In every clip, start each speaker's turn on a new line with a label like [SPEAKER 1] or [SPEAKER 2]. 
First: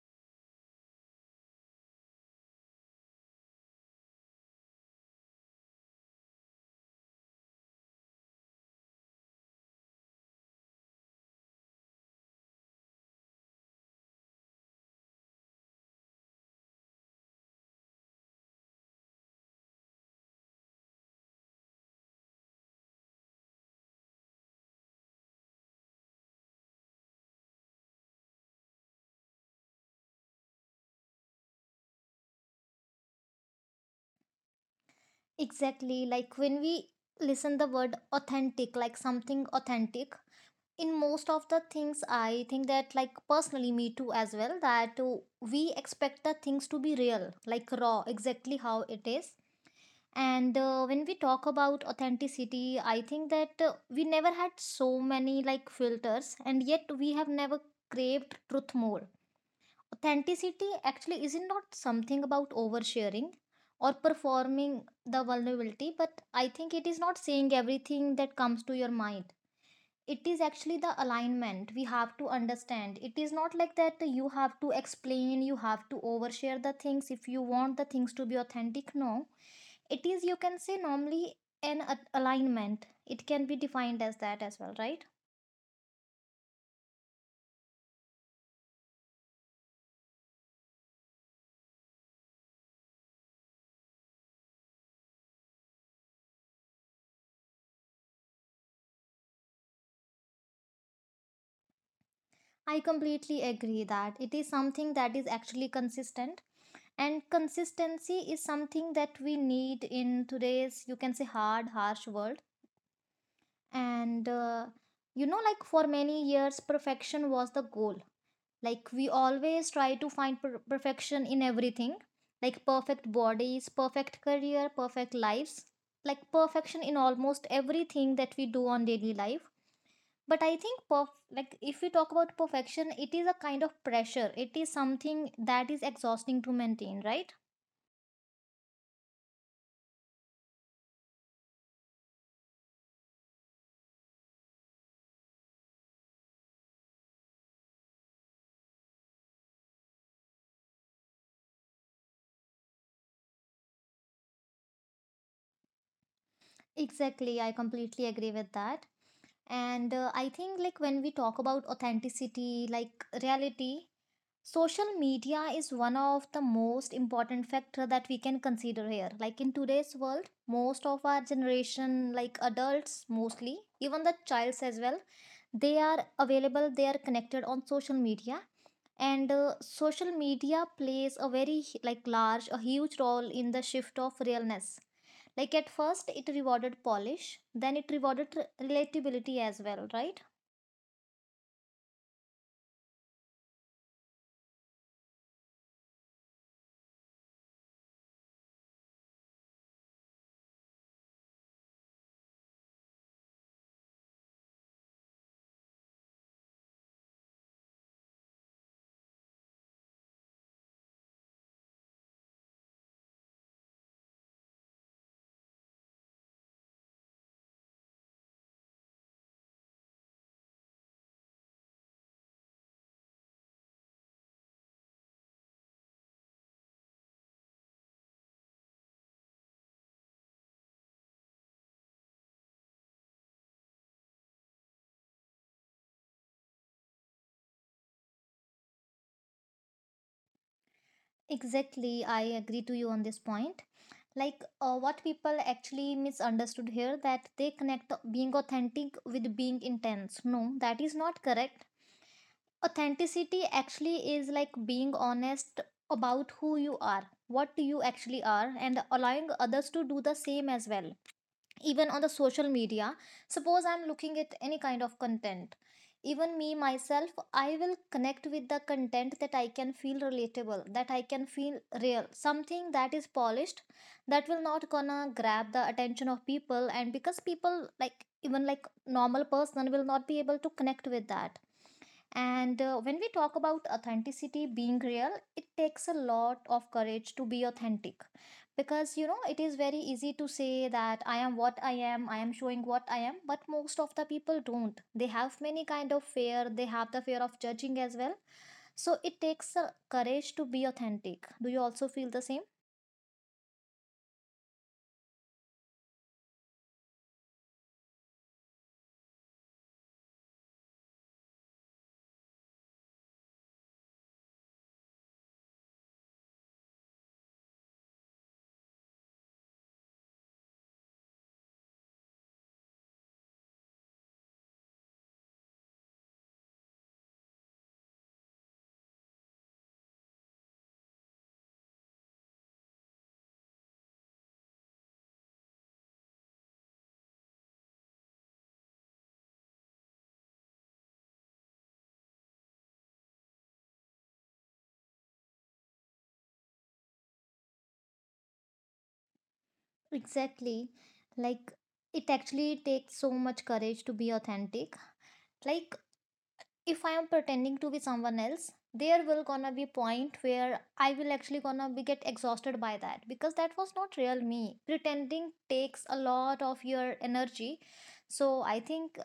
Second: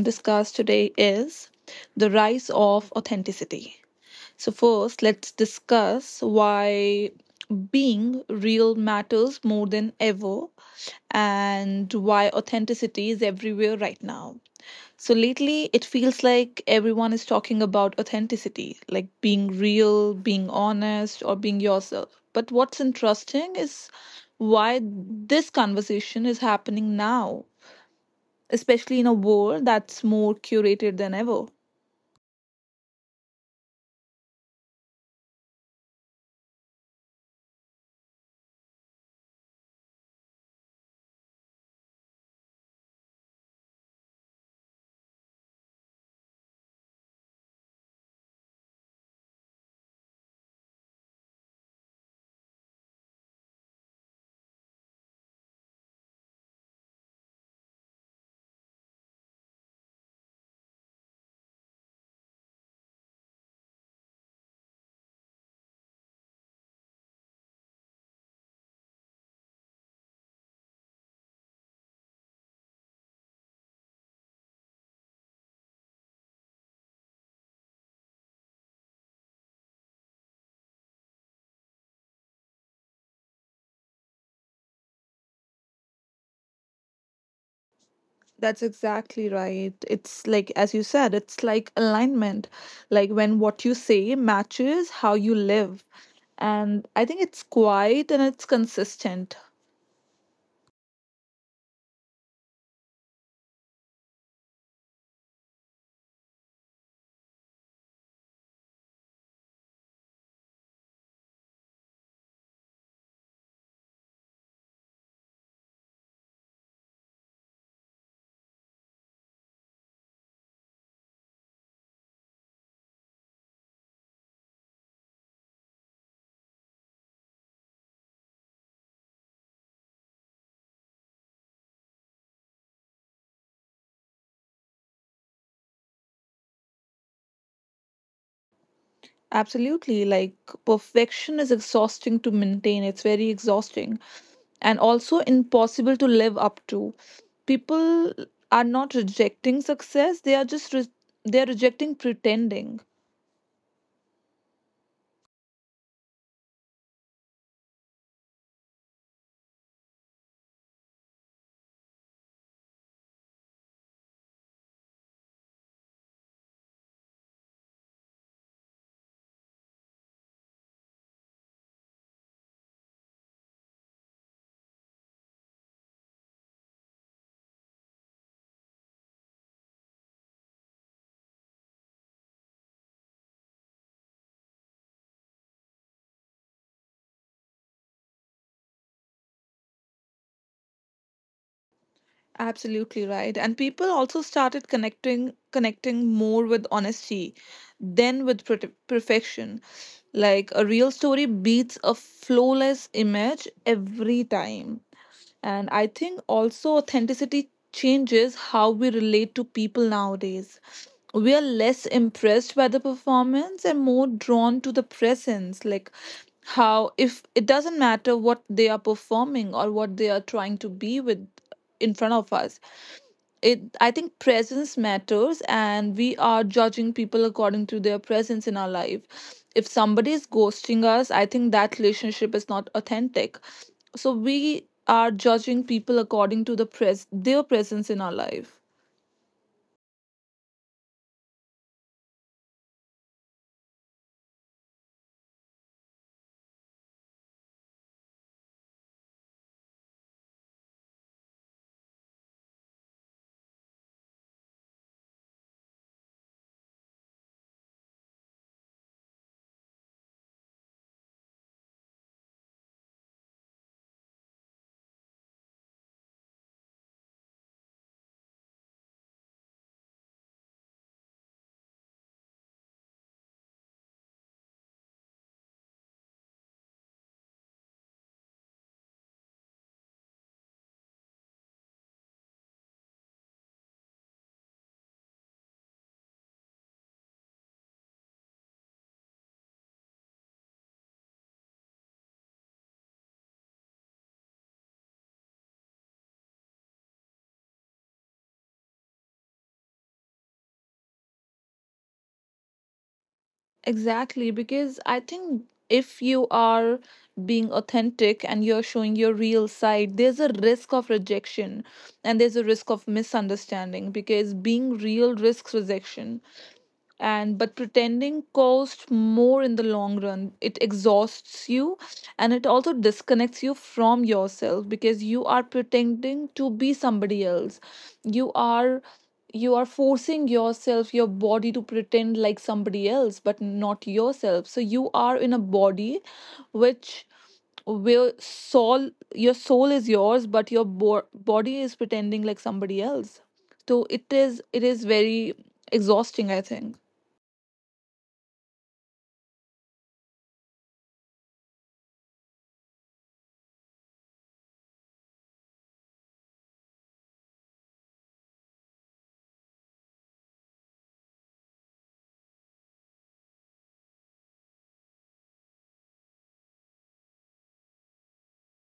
[SPEAKER 1] to discuss today is the rise of authenticity. So, first, let's discuss why being real matters more than ever and why authenticity is everywhere right now. So, lately, it feels like everyone is talking about authenticity, like being real, being honest, or being yourself. But what's interesting is why this conversation is happening now, especially in a world that's more curated than ever.
[SPEAKER 2] Exactly, like when we listen the word authentic, like something authentic, in most of the things, I think that, like personally, me too as well, that we expect the things to be real, like raw, exactly how it is. And when we talk about authenticity, I think that we never had so many like filters, and yet we have never craved truth more. Authenticity actually is not something about oversharing or performing the vulnerability, but I think it is not saying everything that comes to your mind. It is actually the alignment. We have to understand it is not like that you have to explain, you have to overshare the things if you want the things to be authentic. No, it is, you can say, normally alignment. It can be defined as that as well, right?
[SPEAKER 1] That's exactly right. It's like, as you said, it's like alignment. Like when what you say matches how you live. And I think it's quiet and it's consistent.
[SPEAKER 2] I completely agree that it is something that is actually consistent, and consistency is something that we need in today's, you can say, hard harsh world. And you know, like for many years perfection was the goal. Like we always try to find perfection in everything, like perfect bodies, perfect career, perfect lives, like perfection in almost everything that we do on daily life. But I think like if we talk about perfection, it is a kind of pressure. It is something that is exhausting to maintain, right?
[SPEAKER 1] Absolutely. Like perfection is exhausting to maintain, it's very exhausting and also impossible to live up to. People are not rejecting success, they are just they're rejecting pretending.
[SPEAKER 2] Exactly, I completely agree with that. And I think, like, when we talk about authenticity, like reality, social media is one of the most important factor that we can consider here, like in today's world most of our generation, like adults mostly, even the childs as well, they are available, they are connected on social media. And social media plays a very, like, large, a huge role in the shift of realness. Like at first it rewarded polish, then it rewarded relatability as well, right?
[SPEAKER 1] Absolutely right. And people also started connecting more with honesty than with perfection. Like a real story beats a flawless image every time. And I think also authenticity changes how we relate to people nowadays. We are less impressed by the performance and more drawn to the presence. Like, how, if it doesn't matter what they are performing or what they are trying to be with in front of us, it, I think presence matters, and we are judging people according to their presence in our life. If somebody is ghosting us, I think that relationship is not authentic. So we are judging people according to the their presence in our life.
[SPEAKER 2] Exactly, I agree to you on this point. What people actually misunderstood here, that they connect being authentic with being intense. No, that is not correct. Authenticity actually is like being honest about who you are, what you actually are, and allowing others to do the same as well. Even on the social media, suppose I'm looking at any kind of content, even me myself, I will connect with the content that I can feel relatable, that I can feel real. Something that is polished, that will not gonna grab the attention of people, and because people, like even like normal person, will not be able to connect with that. And when we talk about authenticity, being real, it takes a lot of courage to be authentic, because you know it is very easy to say that I am what I am showing what I am, but most of the people don't. They have many kind of fear, they have the fear of judging as well. So it takes courage to be authentic. Do you also feel the same?
[SPEAKER 1] Exactly, because I think if you are being authentic and you're showing your real side, there's a risk of rejection and there's a risk of misunderstanding because being real risks rejection. And but pretending costs more in the long run, it exhausts you, and it also disconnects you from yourself because you are pretending to be somebody else. You are, you are forcing yourself, your body to pretend like somebody else but not yourself. So you are in a body which, where soul, your soul is yours but your body is pretending like somebody else. So it is, it is very exhausting I think.
[SPEAKER 2] Exactly. Like it actually takes so much courage to be authentic. Like if I am pretending to be someone else, there will gonna be point where I will actually gonna be get exhausted by that, because that was not real me. Pretending takes a lot of your energy. So I think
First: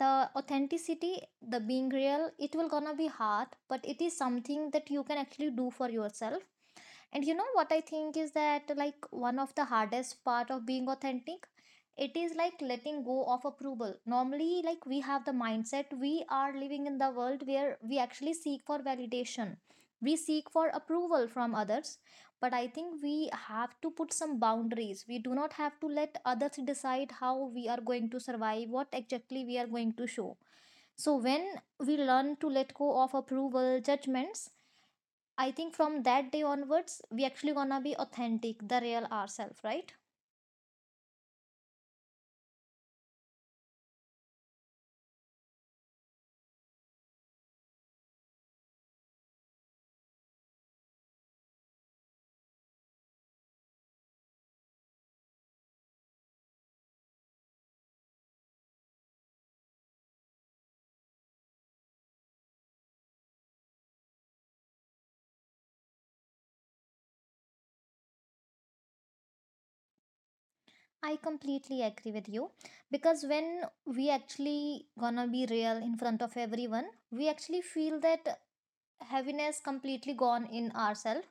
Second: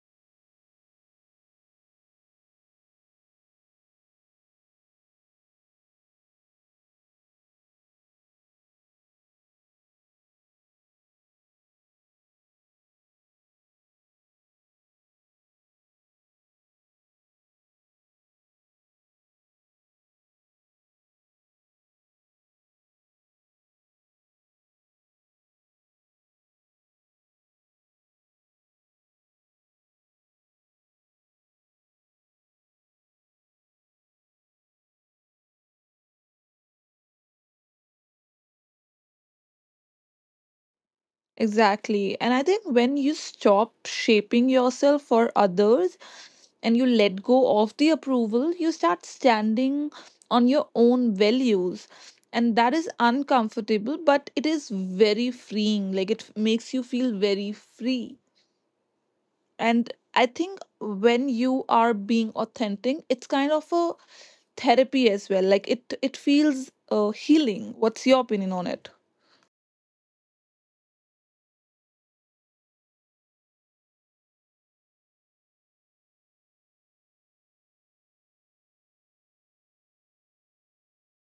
[SPEAKER 2] the authenticity, the being real, it will gonna be hard, but it is something that you can actually do for yourself. And you know what I think is that, like, one of the hardest part of being authentic, it is like letting go of approval. Normally, like we have the mindset, we are living in the world where we actually seek for validation. We seek for approval from others, but I think we have to put some boundaries. We do not have to let others decide how we are going to survive, what exactly we are going to show. So, when we learn to let go of approval, judgments, I think from that day onwards, we actually gonna be authentic, the real ourselves, right?
[SPEAKER 1] Exactly. And I think when you stop shaping yourself for others and you let go of the approval, you start standing on your own values. And that is uncomfortable, but it is very freeing. Like it makes you feel very free. And I think when you are being authentic, it's kind of a therapy as well. Like it feels healing. What's your opinion on it?
[SPEAKER 2] I completely agree with you, because when we actually gonna be real in front of everyone, we actually feel that heaviness completely gone in ourselves,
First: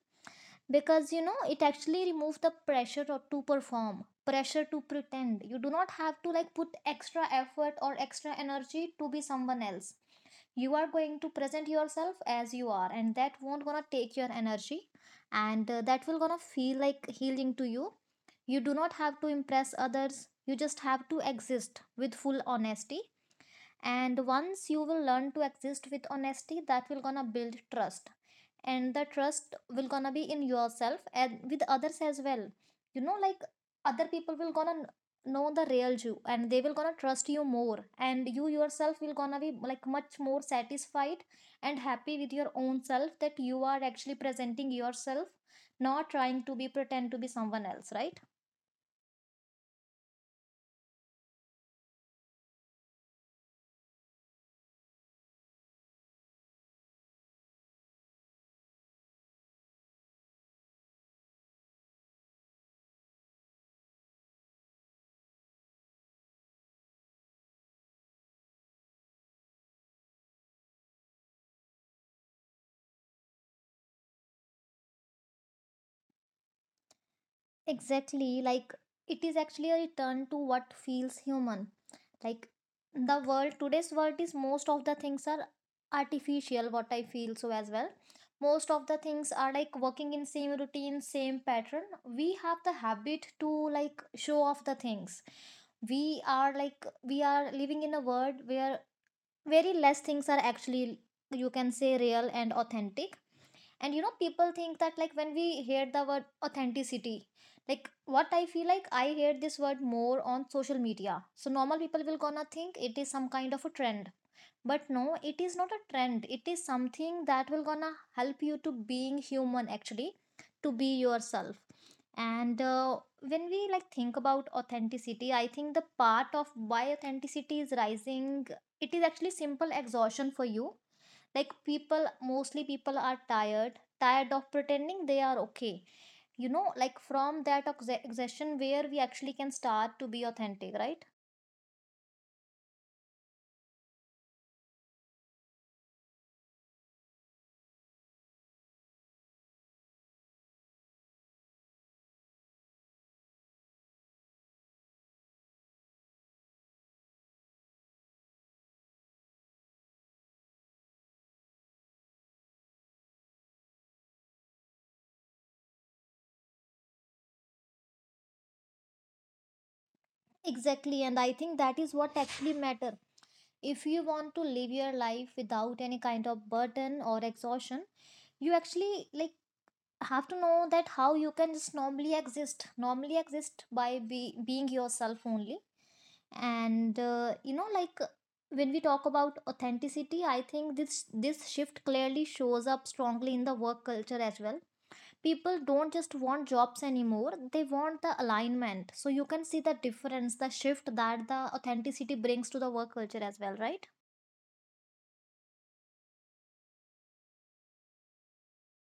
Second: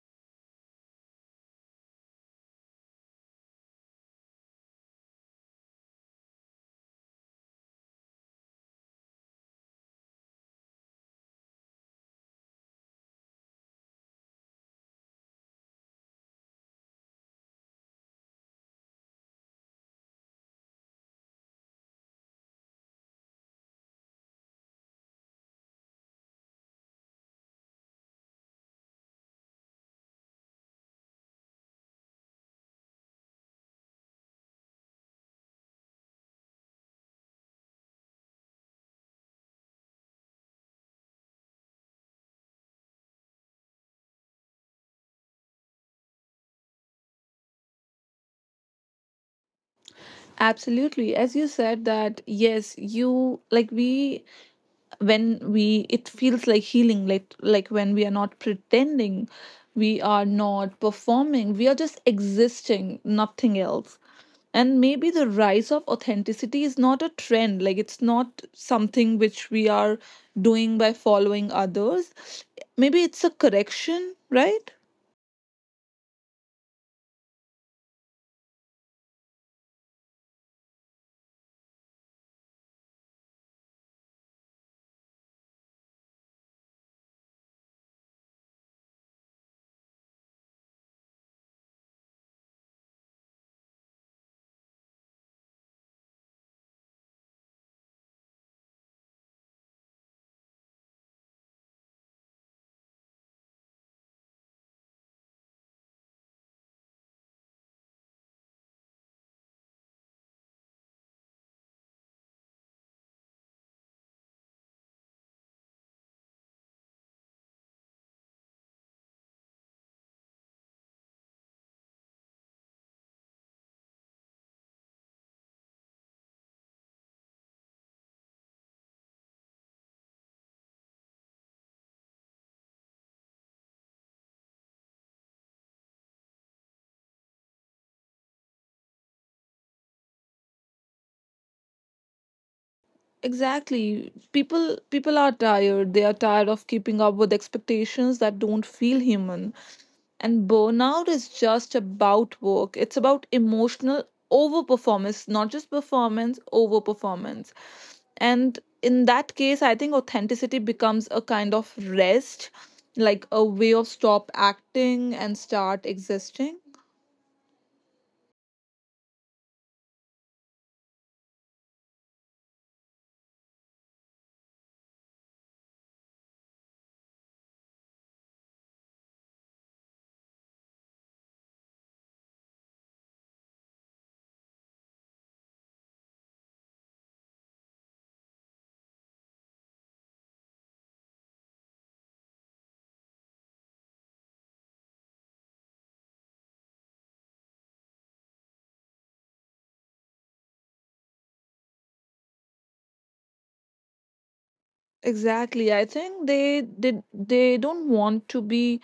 [SPEAKER 2] because you know it actually removes the pressure to perform, pressure to pretend. You do not have to like put extra effort or extra energy to be someone else. You are going to present yourself as you are, and that won't gonna take your energy. And that will gonna feel like healing to you. You do not have to impress others, you just have to exist with full honesty. And once you will learn to exist with honesty, that will gonna build trust, and the trust will gonna be in yourself and with others as well. You know, like other people will gonna know the real you, and they will gonna trust you more, and you yourself will gonna be like much more satisfied and happy with your own self, that you are actually presenting yourself, not trying to be pretend to be someone else, right?
[SPEAKER 1] Absolutely. As you said that yes, you like we, when we, it feels like healing, like when we are not pretending, we are not performing, we are just existing, nothing else. And maybe the rise of authenticity is not a trend, like it's not something which we are doing by following others. Maybe it's a correction, right?
[SPEAKER 2] Exactly, like it is actually a return to what feels human. Like the world, today's world, is, most of the things are artificial, what I feel so as well. Most of the things are like working in same routine, same pattern. We have the habit to like show off the things. We are like, we are living in a world where very less things are actually, you can say, real and authentic. And you know, people think that like when we hear the word authenticity, like, what I feel, like I hear this word more on social media, so normal people will gonna think it is some kind of a trend. But no, it is not a trend. It is something that will gonna help you to being human actually, to be yourself. And when we like think about authenticity, I think the part of why authenticity is rising, it is actually simple exhaustion for you. Like people, mostly people are tired, tired of pretending they are okay. You know, like from that exhaustion where we actually can start to be authentic, right?
[SPEAKER 1] Exactly. People are tired. They are tired of keeping up with expectations that don't feel human. And burnout is just about work. It's about emotional overperformance, not just performance, overperformance. And in that case, I think authenticity becomes a kind of rest, like a way of stop acting and start existing.
[SPEAKER 2] Exactly, and I think that is what actually matter. If you want to live your life without any kind of burden or exhaustion, you actually like have to know that how you can just normally exist, normally exist by being yourself only. And you know, like when we talk about authenticity, I think this shift clearly shows up strongly in the work culture as well. People don't just want jobs anymore, they want the alignment. So you can see the difference, the shift that the authenticity brings to the work culture as well, right?
[SPEAKER 1] Exactly. I think they did, they don't want to be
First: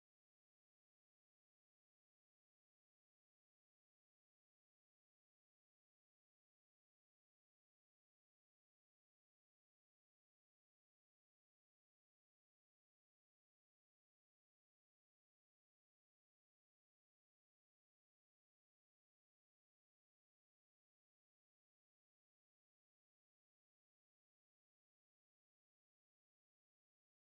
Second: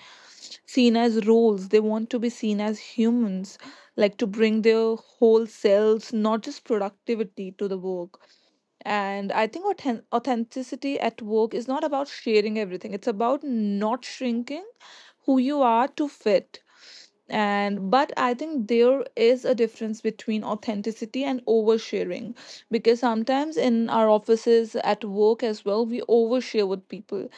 [SPEAKER 1] seen as roles. They want to be seen as humans, like to bring their whole selves, not just productivity to the work. And I think authenticity at work is not about sharing everything, it's about not shrinking who you are to fit. And but I think there is a difference between authenticity and oversharing because sometimes in our offices at work as well, we overshare with people.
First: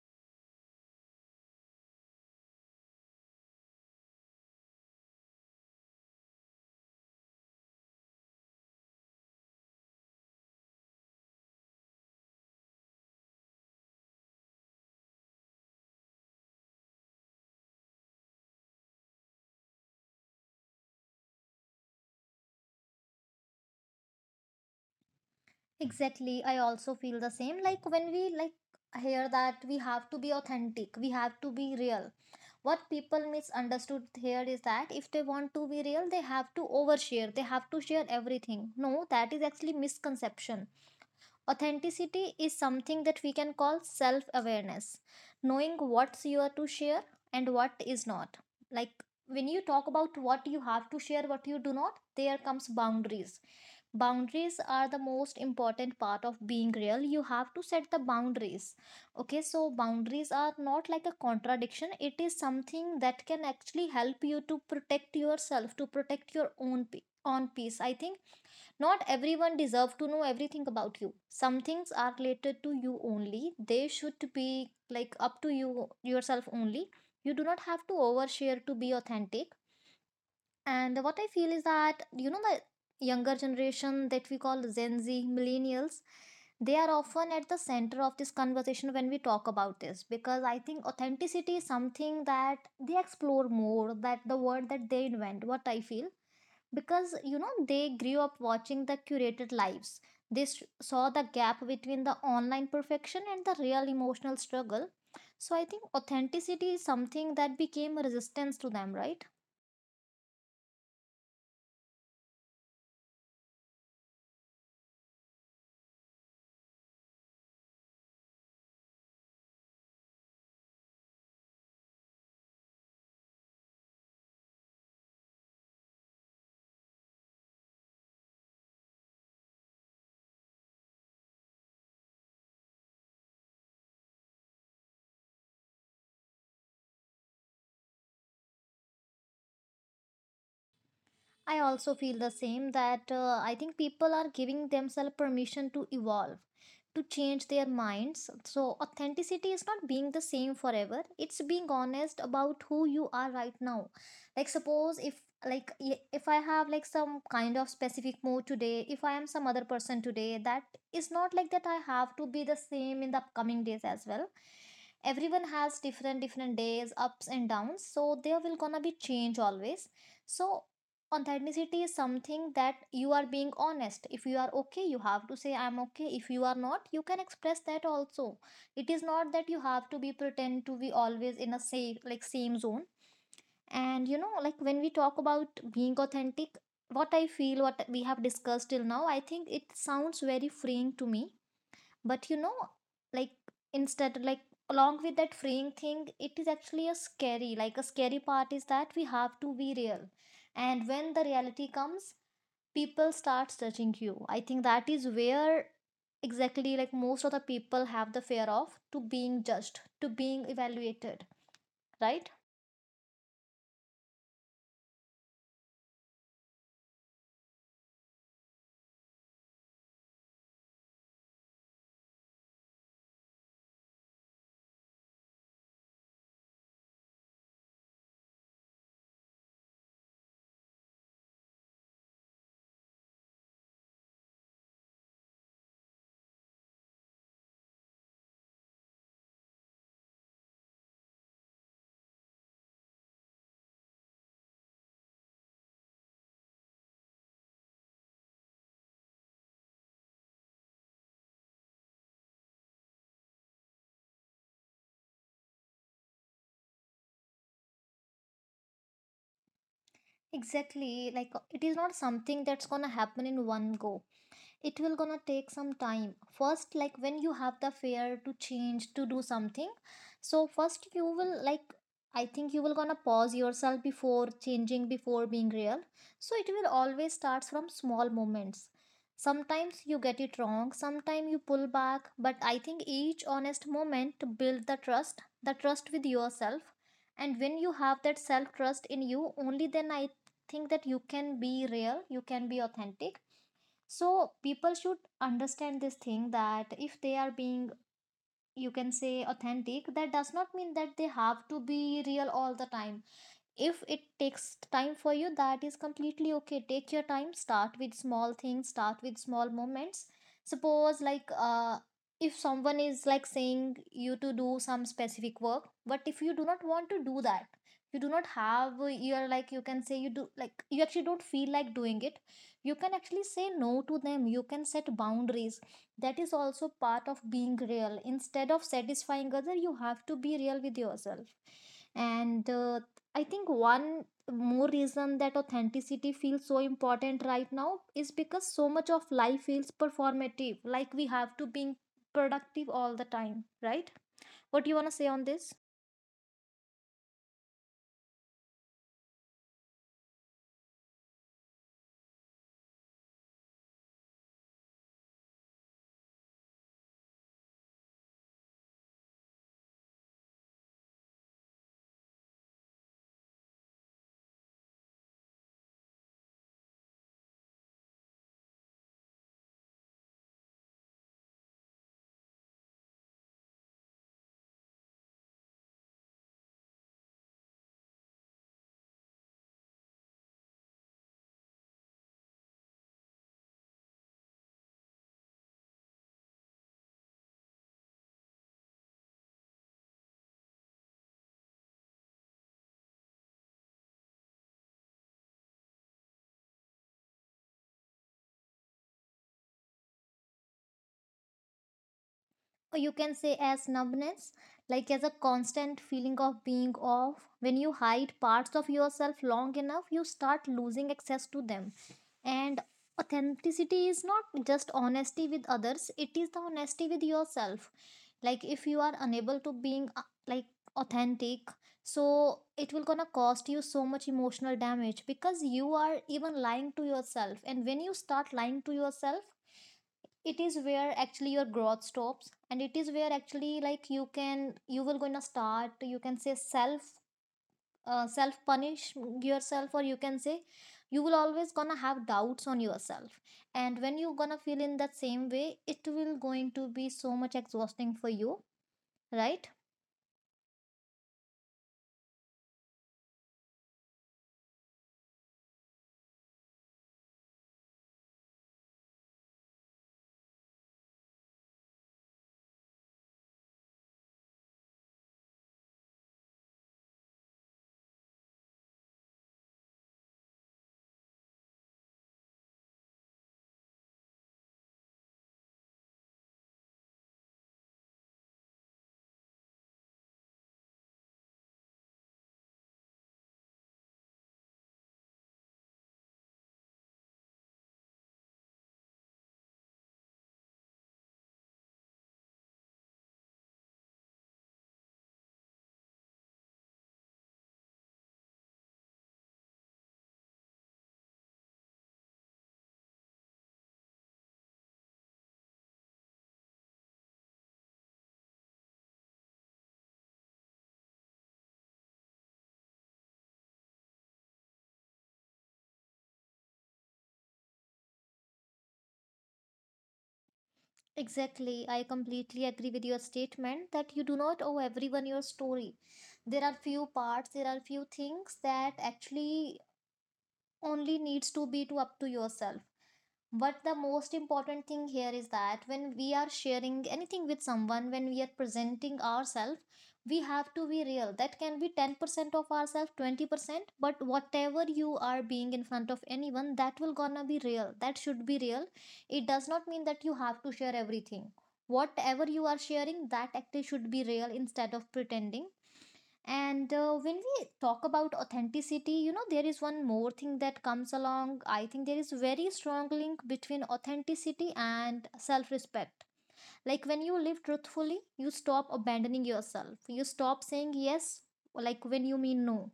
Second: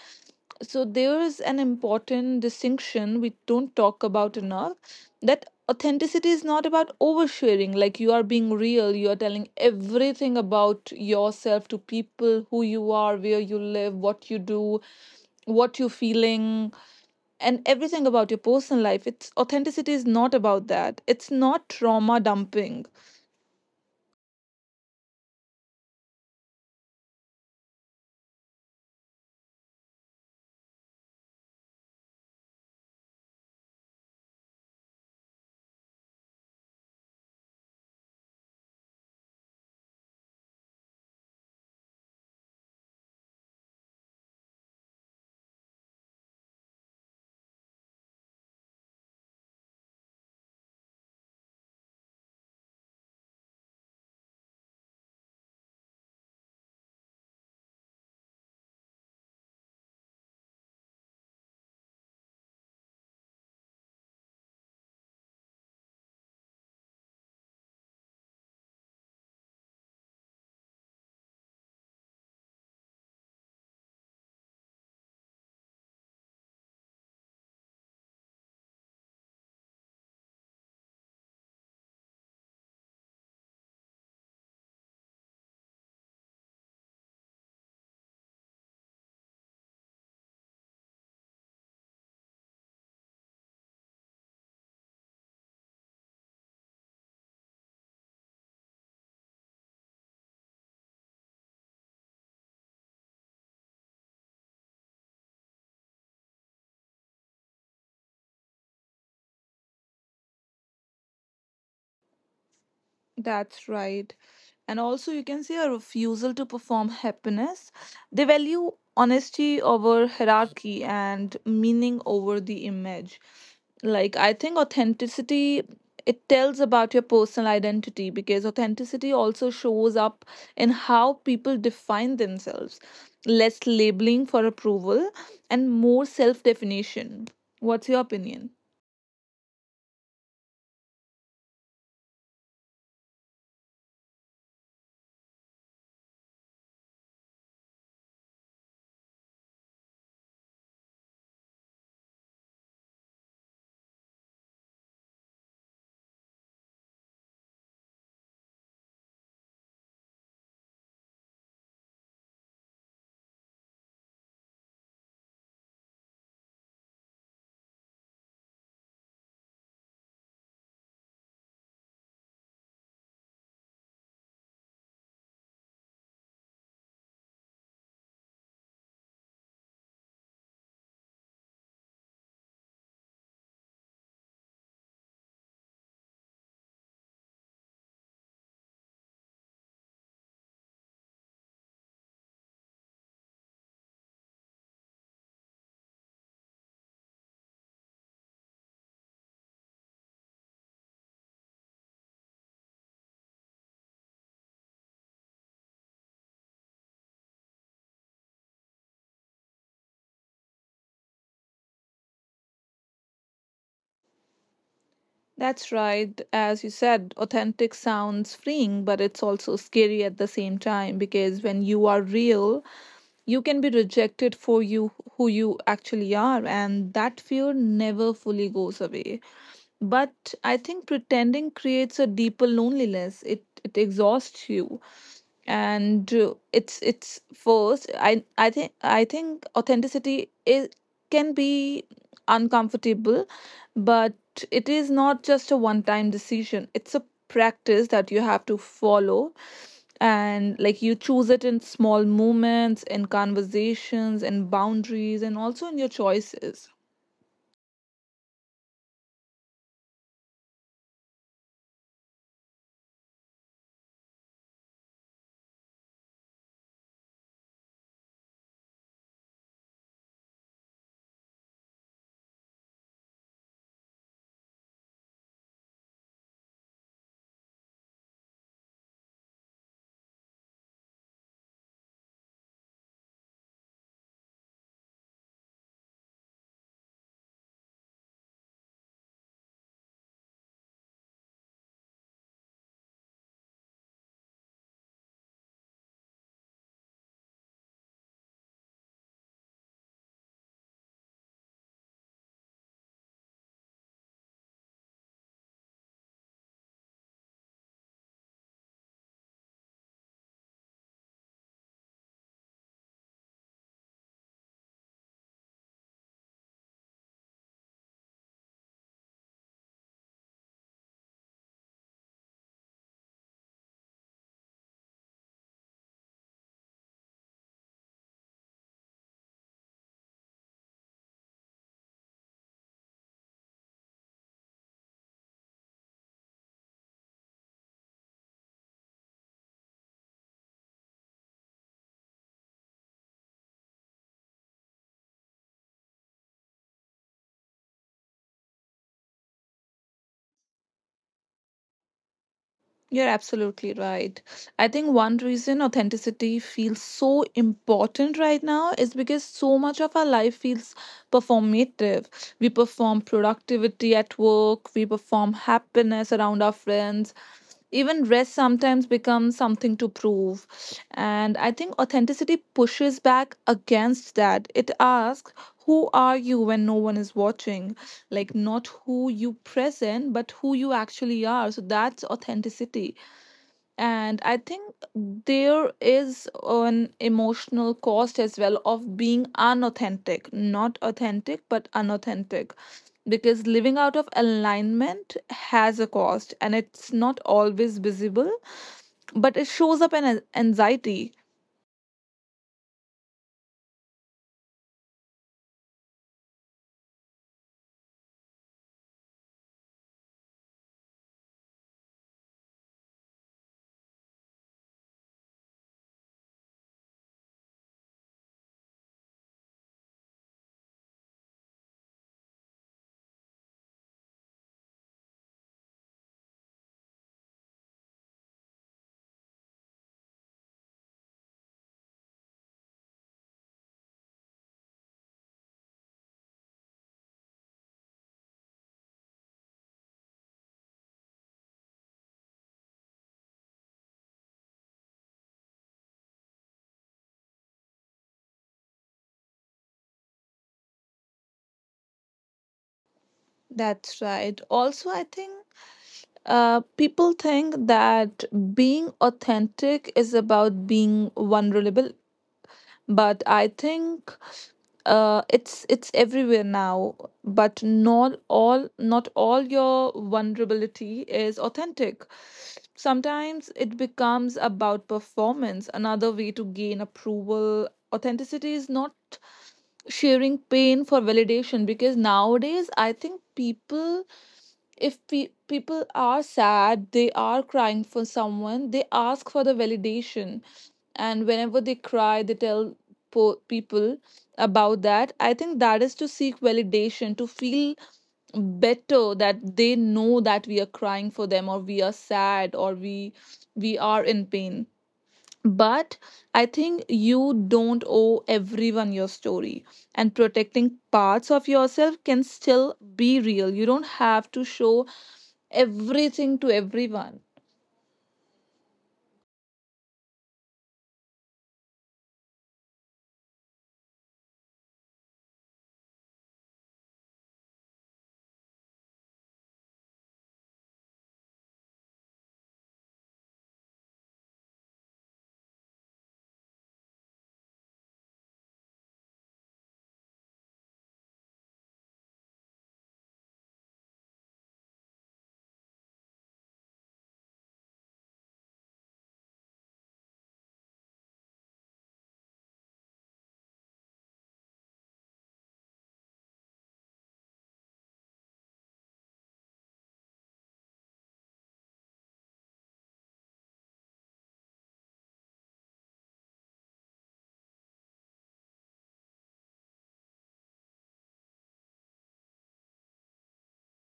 [SPEAKER 1] So there is an important distinction we don't talk about enough, that authenticity is not about oversharing, like you are being real, you are telling everything about yourself to people, who you are, where you live, what you do, what you're feeling, and everything about your personal life. It's, authenticity is not about that. It's not trauma dumping.
[SPEAKER 2] Exactly. I also feel the same. Like when we like hear that we have to be authentic, we have to be real, what people misunderstood here is that if they want to be real, they have to overshare. They have to share everything. No, that is actually misconception. Authenticity is something that we can call self-awareness, knowing what's you are to share and what is not. Like when you talk about what you have to share, what you do not, there comes boundaries. Boundaries are the most important part of being real. You have to set the boundaries. Okay, so boundaries are not like a contradiction. It is something that can actually help you to protect yourself, to protect your own peace, I think. Not everyone deserve to know everything about you. Some things are related to you only, they should be like up to you yourself only. You do not have to overshare to be authentic. And what I feel is that, you know, the younger generation that we call Gen Z, millennials, they are often at the center of this conversation when we talk about this, because I think authenticity is something that they explore more, that the word that they invent, what I feel, because you know they grew up watching the curated lives. They saw the gap between the online perfection and the real emotional struggle. So I think authenticity is something that became a resistance to them, right?
[SPEAKER 1] That's right. And also, you can see a refusal to perform happiness. They value honesty over hierarchy and meaning over the image. Like, I think authenticity, it tells about your personal identity because authenticity also shows up in how people define themselves. Less labeling for approval and more self definition. What's your opinion?
[SPEAKER 2] I also feel the same that I think people are giving themselves permission to evolve, to change their minds. So, authenticity is not being the same forever, it's being honest about who you are right now. Like, suppose if I have like some kind of specific mood today, if I am some other person today, that is not like that I have to be the same in the upcoming days as well. Everyone has different different days, ups and downs, so there will gonna be change always. So authenticity is something that you are being honest. If you are okay, you have to say I'm okay. If you are not, you can express that also. It is not that you have to be pretend to be always in a safe like same zone. And you know, like when we talk about being authentic, what I feel, what we have discussed till now, I think it sounds very freeing to me. But you know, like, instead like along with that freeing thing, it is actually a scary, like a scary part is that we have to be real. And when the reality comes, people start judging you. I think that is where exactly like most of the people have the fear of to being judged, to being evaluated, right?
[SPEAKER 1] That's right. As you said, authentic sounds freeing, but it's also scary at the same time because when you are real, you can be rejected for you, who you actually are, and that fear never fully goes away. But I think pretending creates a deeper loneliness. It exhausts you, and it's first. I think I think authenticity is, can be uncomfortable, but it is not just a one time decision, it's a practice that you have to follow. And like you choose it in small moments, in conversations, in boundaries, and also in your choices.
[SPEAKER 2] Exactly, like it is not something that's gonna happen in one go. It will gonna take some time. First, like when you have the fear to change, to do something, so first you will like I think you will gonna pause yourself before changing, before being real. So it will always starts from small moments. Sometimes you get it wrong, sometimes you pull back, but I think each honest moment to build the trust, the trust with yourself. And when you have that self trust in you, only then I think that you can be real, you can be authentic. So people should understand this thing that if they are being, you can say, authentic, that does not mean that they have to be real all the time. If it takes time for you, that is completely okay. Take your time, start with small things, start with small moments. Suppose like if someone is like saying you to do some specific work, but if you do not want to do that, you do not have you're like you can say you do like you actually don't feel like doing it, you can actually say no to them, you can set boundaries. That is also part of being real. Instead of satisfying other, you have to be real with yourself. And I think one more reason that authenticity feels so important right now is because so much of life feels performative, like we have to be productive all the time, right? What do you want to say on this?
[SPEAKER 1] You're absolutely right. I think one reason authenticity feels so important right now is because so much of our life feels performative. We perform productivity at work, we perform happiness around our friends, even rest sometimes becomes something to prove. And I think authenticity pushes back against that. It asks, who are you when no one is watching? Like not who you present but who you actually are. So that's authenticity. And I think there is an emotional cost as well of being unauthentic, not authentic but unauthentic, because living out of alignment has a cost and it's not always visible, but it shows up in anxiety.
[SPEAKER 2] Or you can say as numbness, like as a constant feeling of being off. When you hide parts of yourself long enough, you start losing access to them. And authenticity is not just honesty with others, it is the honesty with yourself. Like if you are unable to being like authentic, so it will gonna cost you so much emotional damage because you are even lying to yourself. And when you start lying to yourself, it is where actually your growth stops, and it is where actually like you will gonna start, you can say, self self punish yourself, or you can say you will always gonna have doubts on yourself. And when you gonna feel in that same way, it will going to be so much exhausting for you, right?
[SPEAKER 1] That's right. Also I think, people think that being authentic is about being vulnerable, but I think it's everywhere now. But not all your vulnerability is authentic. Sometimes it becomes about performance, another way to gain approval. Authenticity is not sharing pain for validation, because nowadays I think people, if people are sad, they are crying for someone, they ask for the validation. And whenever they cry, they tell people about that. I think that is to seek validation, to feel better that they know that we are crying for them or we are sad or we are in pain. But I think you don't owe everyone your story, and protecting parts of yourself can still be real. You don't have to show everything to everyone.
[SPEAKER 2] Exactly, I completely agree with your statement that you do not owe everyone your story. There are few things that actually only needs to be to up to yourself. But the most important thing here is that when we are sharing anything with someone, when we are presenting ourselves, we have to be real. That can be 10% of ourselves, 20%, but whatever you are being in front of anyone, that will gonna be real. That should be real. It does not mean that you have to share everything. Whatever you are sharing, that actually should be real instead of pretending. And when we talk about authenticity, you know, there is one more thing that comes along. I think there is very strong link between authenticity and self-respect. Like when you live truthfully, you stop abandoning yourself. You stop saying yes, like when you mean no,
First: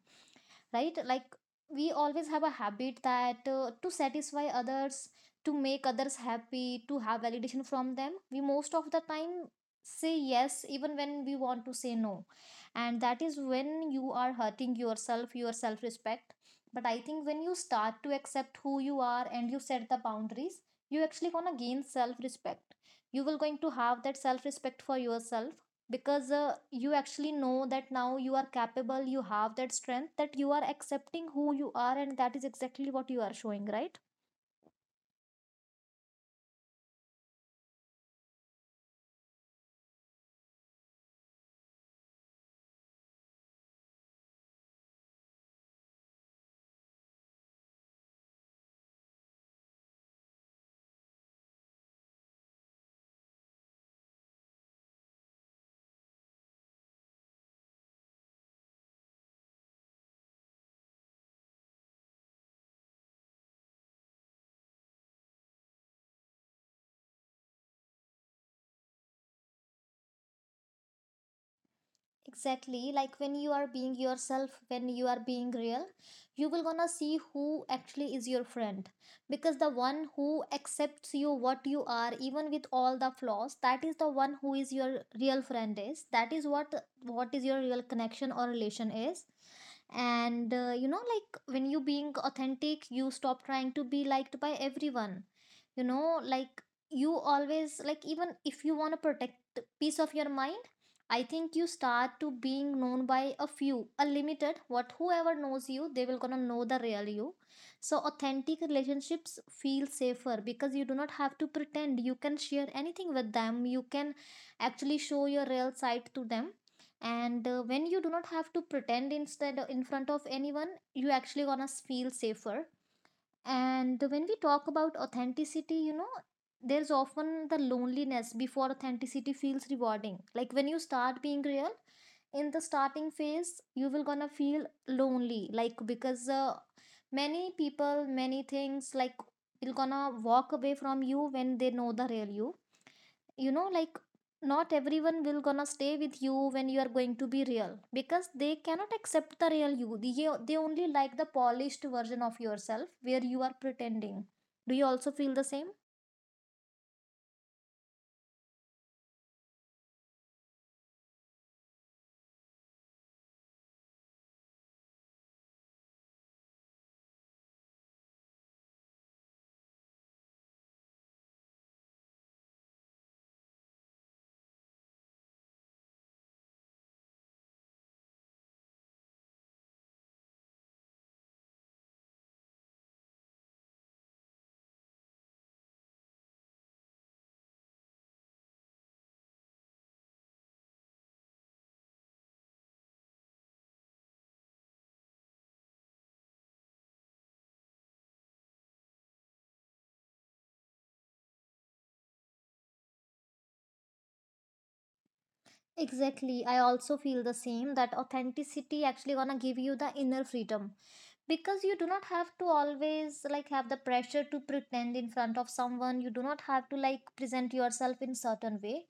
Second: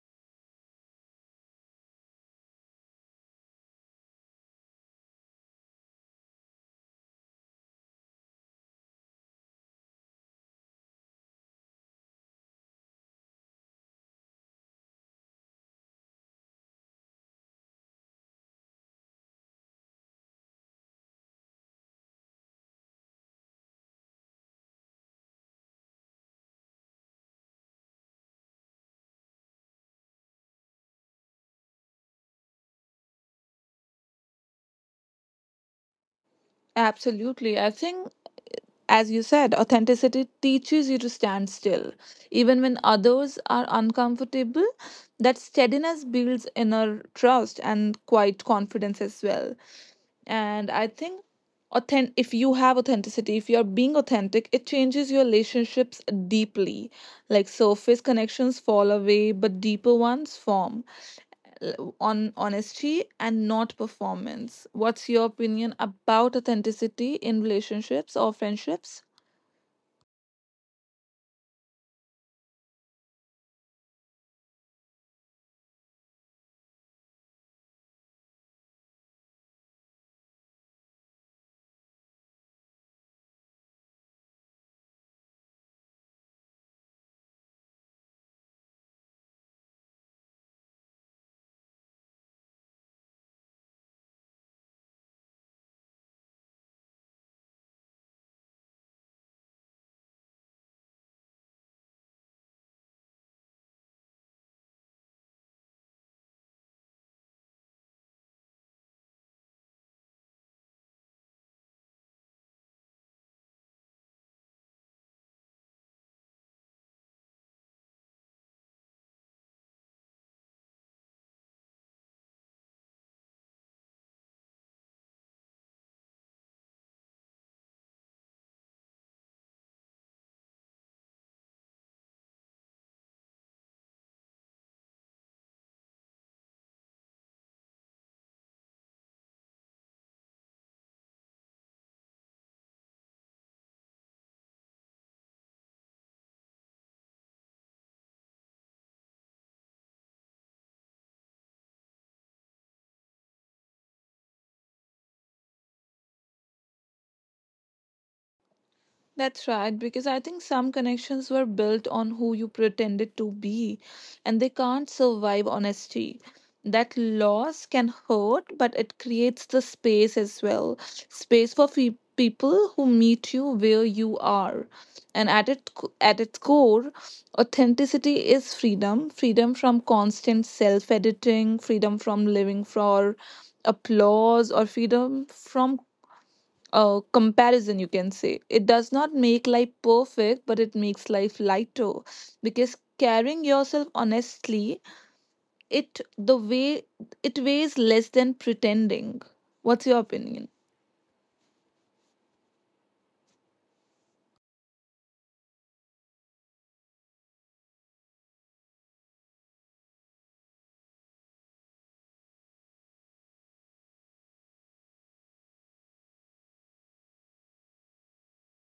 [SPEAKER 2] right? Like we always have a habit that, to satisfy others, to make others happy, to have validation from them, we most of the time say yes even when we want to say no. And that is when you are hurting yourself, your self respect. But I think when you start to accept who you are and you set the boundaries, you actually gonna gain self respect. You will going to have that self respect for yourself, because you actually know that now you are capable, you have that strength, that you are accepting who you are, and that is exactly what you are showing, right?
[SPEAKER 1] Absolutely. I think, as you said, authenticity teaches you to stand still. Even when others are uncomfortable, that steadiness builds inner trust and quite confidence as well. And I think authentic, if you have authenticity, if you're being authentic, it changes your relationships deeply. Like surface connections fall away but deeper ones form. On honesty and not performance. What's your opinion about authenticity in relationships or friendships?
[SPEAKER 2] Exactly, like when you are being yourself, when you are being real, you will gonna see who actually is your friend. Because the one who accepts you what you are, even with all the flaws, that is the one who is your real friend, is that is what is your real connection or relation is. And you know, like when you being authentic, you stop trying to be liked by everyone. You know, like you always like even if you want to protect piece of your mind, I think you start to being known by a few, a limited, what whoever knows you, they will gonna know the real you. So authentic relationships feel safer because you do not have to pretend. You can share anything with them. You can actually show your real side to them. And when you do not have to pretend instead in front of anyone, you actually gonna feel safer. And when we talk about authenticity, you know, there's often the loneliness before authenticity feels rewarding. Like when you start being real, in the starting phase, you will gonna feel lonely. Like because many people, many things, like will gonna walk away from you when they know the real you. You know, like not everyone will gonna stay with you when you are going to be real, because they cannot accept the real you. They only like the polished version of yourself where you are pretending. Do you also feel the same?
[SPEAKER 1] That's right, because I think some connections were built on who you pretended to be, and they can't survive honesty. That loss can hurt, but it creates the space as well, space for people who meet you where you are. And at, it, at its core, authenticity is freedom, freedom from constant self editing, freedom from living for applause, or freedom from comparison, you can say. It does not make life perfect, but it makes life lighter because carrying yourself honestly, it, the way it weighs less than pretending. What's your opinion?
[SPEAKER 2] Exactly, I also feel the same, that authenticity actually gonna give you the inner freedom, because you do not have to always like have the pressure to pretend in front of someone. You do not have to like present yourself in certain way.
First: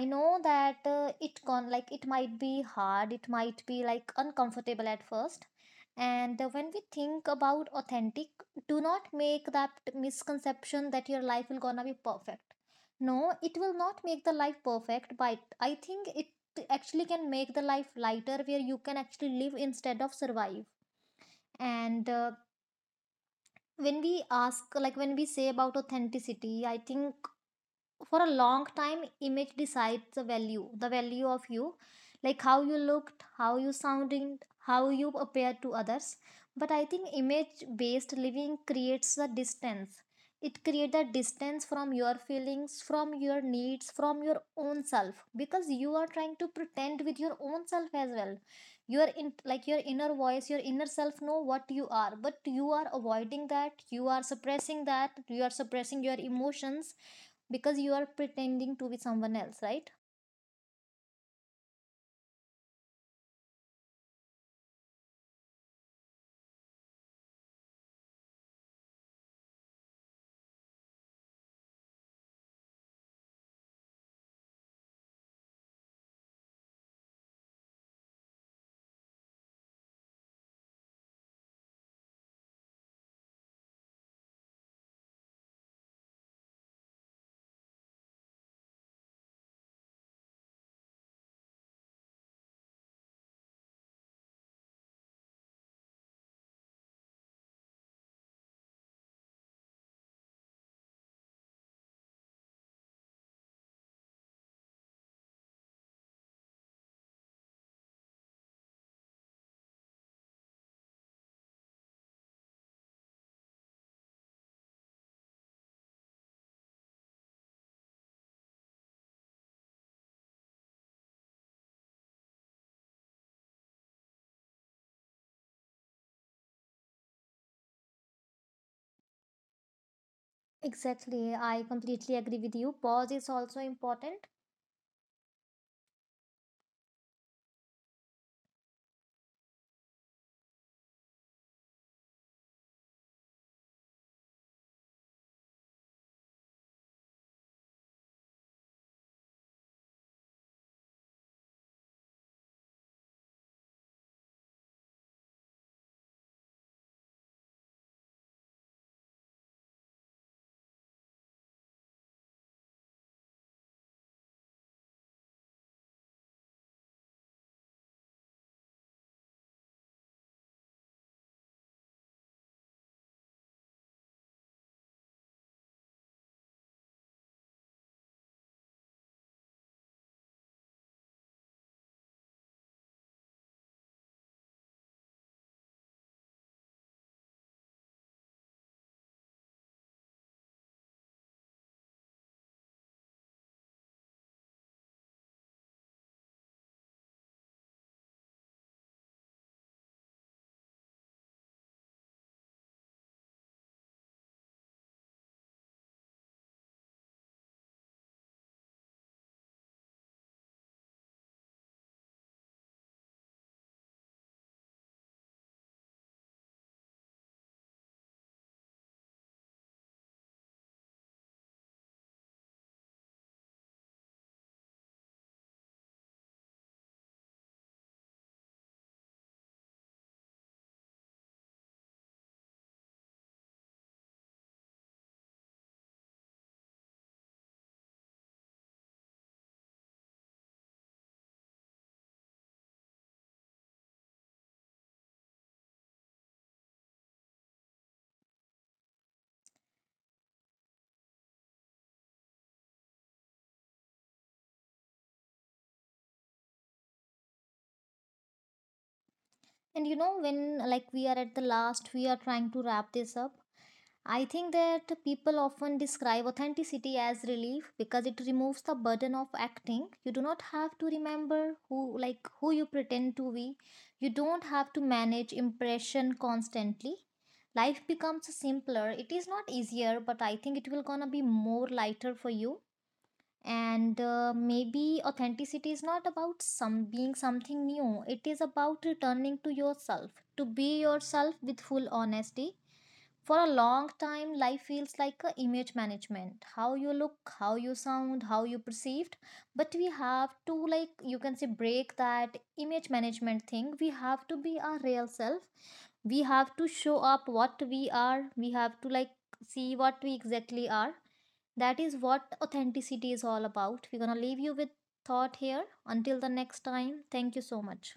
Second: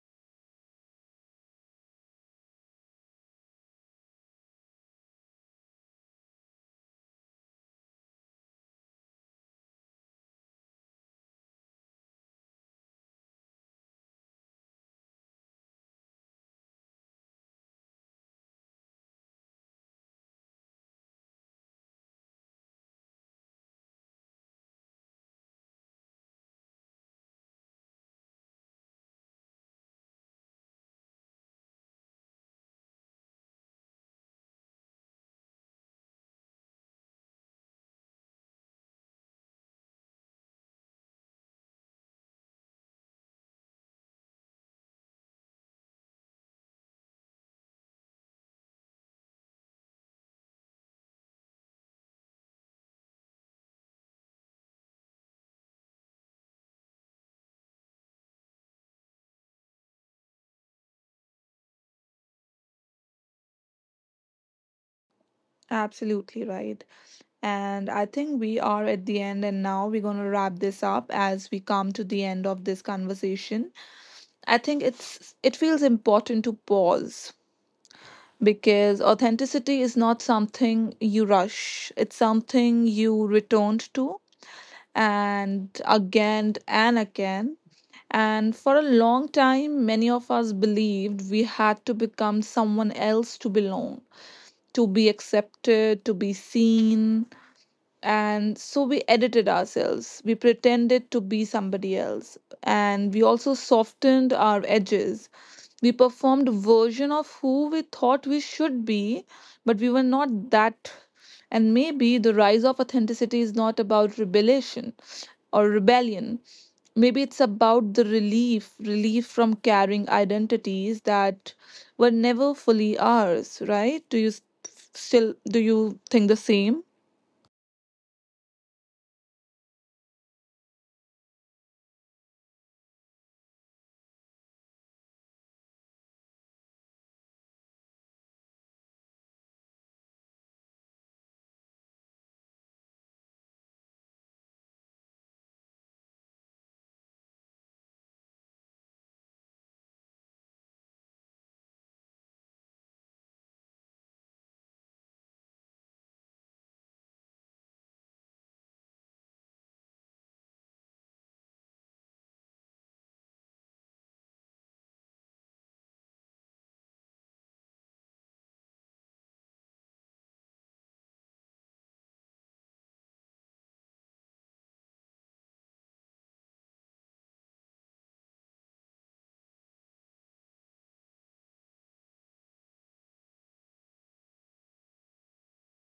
[SPEAKER 2] I know that it con like it might be hard, it might be like uncomfortable at first. And when we think about authentic, do not make that misconception that your life will gonna be perfect. No, it will not make the life perfect, but I think it actually can make the life lighter where you can actually live instead of survive. And when we ask, like when we say about authenticity, I think for a long time image decides the value, the value of you, like how you looked, how you sounding, how you appear to others. But I think image based living creates a distance. It creates a distance from your feelings, from your needs, from your own self, because you are trying to pretend with your own self as well. Your in like Your inner voice, your inner self know what you are, but you are avoiding that, you are suppressing that, you are suppressing your emotions, because you are pretending to be someone else, right?
[SPEAKER 1] Absolutely right. And I think we are at the end, and now we're going to wrap this up as we come to the end of this conversation. I think it's, it feels important to pause because authenticity is not something you rush, it's something you returned to, and again and again. And for a long time, many of us believed we had to become someone else to belong, to be accepted, to be seen. And so we edited ourselves. We pretended to be somebody else. And we also softened our edges, we performed version of who we thought we should be, but we were not that. And maybe the rise of authenticity is not about rebellion or rebellion. Maybe it's about the relief, relief from carrying identities that were never fully ours, right? Do you still, do you think the same?
[SPEAKER 2] Exactly. I completely agree with you. Pause is also important. And you know, when like we are at the last, we are trying to wrap this up, I think that people often describe authenticity as relief, because it removes the burden of acting. You do not have to remember who you pretend to be. You don't have to manage impression constantly. Life becomes simpler. It is not easier, but I think it will gonna be more lighter for you. And maybe authenticity is not about some being something new, it is about returning to yourself, to be yourself with full honesty. For a long time life feels like a image management, how you look, how you sound, how you perceived. But we have to like, you can say, break that image management thing. We have to be our real self. We have to show up what we are. We have to like see what we exactly are. That is what authenticity is all about. We're gonna leave you with thought here. Until the next time, thank you so much.